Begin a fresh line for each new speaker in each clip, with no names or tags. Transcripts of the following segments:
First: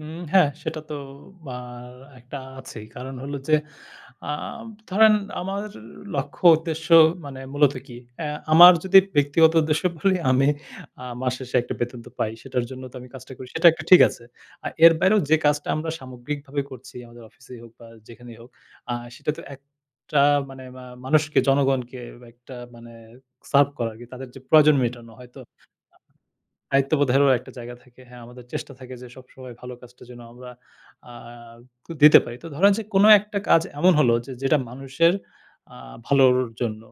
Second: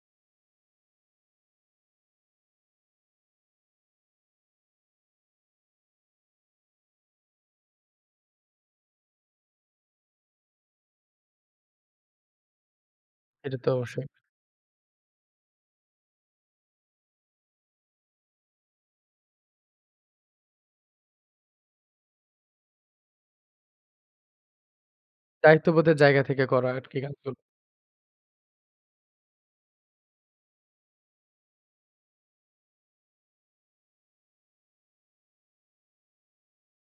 হুম, হ্যাঁ, সেটা তো বার একটা আছেই। কারণ হলো যে, আ ধরেন, আমার লক্ষ্য, উদ্দেশ্য মানে, মূলত কি? আ আমার যদি ব্যক্তিগত উদ্দেশ্য বলি, আমি আ মাস শেষে একটা বেতন তো পাই। সেটার জন্য তো আমি কাজটা করি।
এটা
সেটা
তো
একটা ঠিক
অবশ্যই।
আছে। আর এর বাইরেও যে কাজটা, আমরা সামগ্রিকভাবে করছি, আমাদের অফিসেই হোক বা যেখানেই হোক, আ সেটা তো একটা মানে মা মানুষকে, জনগণকে, একটা মানে সার্ভ করা আরকি, তাদের যে প্রয়োজন মেটানো হয়তো আ
দায়িত্ববোধের জায়গা থেকে করা আরকি কাজ
দায়িত্ববোধেরও
গুলো।
একটা জায়গা থাকে। হ্যাঁ, আমাদের চেষ্টা থাকে যে, সবসময় ভালো কাজটা যে আমরা আ তো দিতে পারি। তো ধরেন যে, কোন একটা কাজ এমন হলো যে, যেটা মানুষের আ ভালোর জন্য,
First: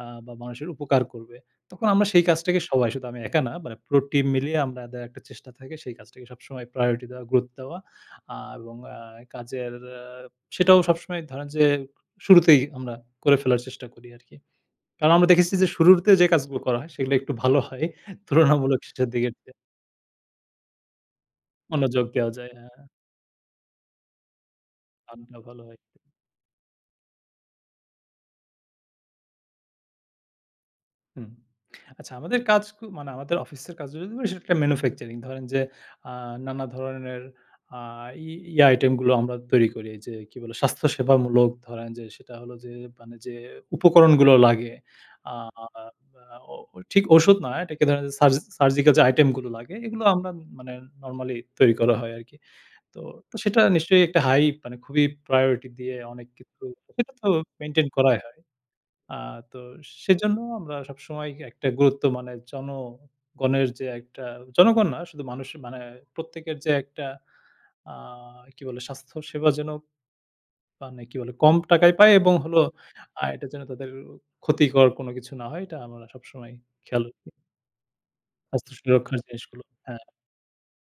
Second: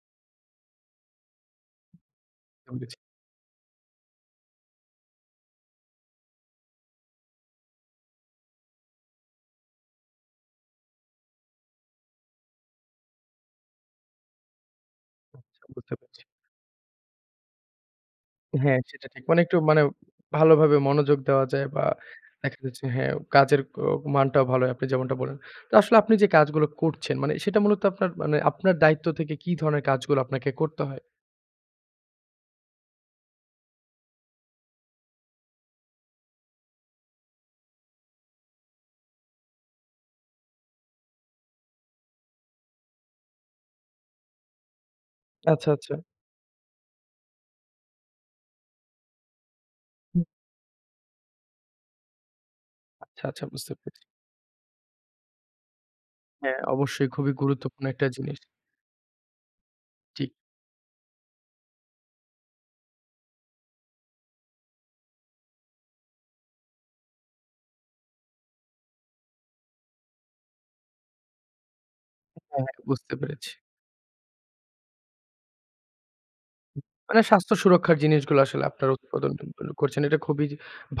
আ বা মানুষের উপকার করবে। তখন আমরা সেই কাজটাকে
আমি
সবাই,
বুঝি।
শুধু আমি একা না, মানে পুরো টিম মিলিয়ে আমাদের একটা চেষ্টা থাকে, সেই কাজটাকে সবসময় প্রায়োরিটি দেওয়া, গুরুত্ব দেওয়া। আ এবং অ্যা কাজের এ সেটাও সবসময় ধরেন যে, শুরুতেই আমরা করে ফেলার চেষ্টা করি আরকি। কারণ আমরা দেখেছি
আচ্ছা,
যে,
বুঝতে
শুরুতে
পারছি।
যে কাজগুলো করা হয়, সেগুলো একটু ভালো হয়।
হ্যাঁ,
তুলনামূলক
সেটা
শেষের
ঠিক।
দিকের
মানে
চেয়ে।
একটু মানে, ভালোভাবে মনোযোগ দেওয়া যায় বা
মনযোগ দেওয়া যায়।
দেখা যাচ্ছে
হ্যাঁ।
হ্যাঁ, কাজের কো মানটাও ভালো হয়, আপনি যেমনটা
মান
বললেন।
টা ভালো
তো
হয়।
আসলে আপনি যে কাজগুলো করছেন, মানে সেটা মূলত আপনার মানে, আপনার দায়িত্ব থেকে কি ধরনের কাজগুলো আপনাকে করতে হয়?
হুম। আচ্ছা, আমাদের কাজ কু মানে, আমাদের অফিসের কাজগুলো করি, সেটা একটা ম্যানুফ্যাকচারিং। ধরেন যে, আ নানা ধরনের আ ই ইয়ে আইটেম গুলো আমরা তৈরি করি এইযে, কি বলে, স্বাস্থ্য-সেবামূলক ধরেন যে, সেটা হলো যে মানে, যে উপকরণগুলো লাগে, আ
আচ্ছা, আচ্ছা।
ও ঠিক ওষুধ নয়, এটাকে সার্জি সার্জিক্যাল যে আইটেম গুলো লাগে, এগুলো
হুম।
আমরা মানে, নরমালি তৈরি করা হয় আরকি। তো,
আচ্ছা,
তো
আচ্ছা।
সেটা
বুঝতে পেরেছি।
নিশ্চয়ই একটা হাই মানে খুবই প্রায়োরিটি দিয়ে অনেক
হ্যাঁ,
কিছু,
অবশ্যই।
সেটা তো
খুবই গুরুত্বপূর্ণ
মেইনটেইন
একটা
করাই
জিনিস।
হয়। আ তো,
জ্বী।
সেজন্য আমরা সবসময় একটা গুরুত্ব মানে জনগণের যে একটা, জনগণ না শুধু, মানুষের মানে, প্রত্যেকের যে একটা আ কি বলে, স্বাস্থ্যসেবাজনক মানে কি বলে, কম টাকায় পায় এবং হলো
হ্যাঁ, হ্যাঁ। বুঝতে
আরেকটা
পেরেছি।
যেন তাদের ক্ষতিকর কোন কিছু না হয়, এটা আমরা সবসময় খেয়াল
মানে,
রাখি।
স্বাস্থ্য-সুরক্ষার জিনিসগুলো আসলে
স্বাস্থ্য
আপনারা
সুরক্ষার জিনিসগুলো।
উৎপাদনগুলো করছেন।
হ্যাঁ।
এটা খুবই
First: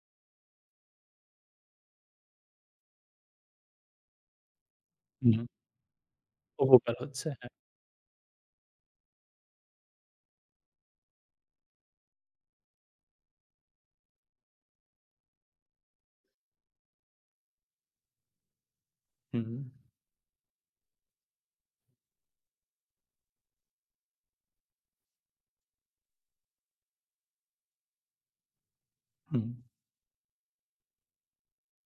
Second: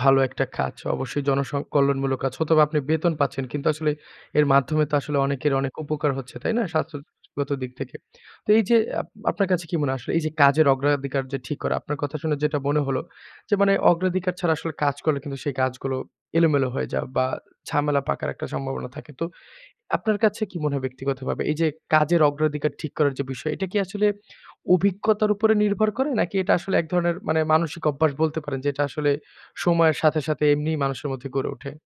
ভালো একটা কাজ। অবশ্যই জনসং কল্যাণমূলক কাজ। হয়তোবা আপনি বেতন পাচ্ছেন। কিন্তু আসলে এর মাধ্যমে তো আসলে
হু, হুম।
অনেকের অনেক উপকার হচ্ছে। তাই না?
উপকার হচ্ছে। হ্যাঁ।
স্বাস্থ্যগত দিক থেকে। তো এই যে, আপ আপনার কাছে কি মনে হয় আসলে এই যে কাজের অগ্রাধিকার যে ঠিক করা, আপনার কথা শুনে যেটা মনে হলো যে, মানে অগ্রাধিকার ছাড়া আসলে কাজ করলে কিন্তু সেই কাজগুলো এলোমেলো হয়ে যায় বা ঝামেলা পাকার একটা সম্ভাবনা থাকে। তো,
হুম, হুম।
আপনার কাছে কি মনে হয়, ব্যক্তিগতভাবে? এই যে কাজের অগ্রাধিকার ঠিক করার যে বিষয়, এটা কি আসলে, অভিজ্ঞতার উপরে নির্ভর করে, নাকি এটা আসলে এক ধরনের মানে, মানসিক অভ্যাস বলতে পারেন যে, এটা আসলে
হুম।
সময়ের সাথে, সাথে এমনিই মানুষের মধ্যে গড়ে ওঠে?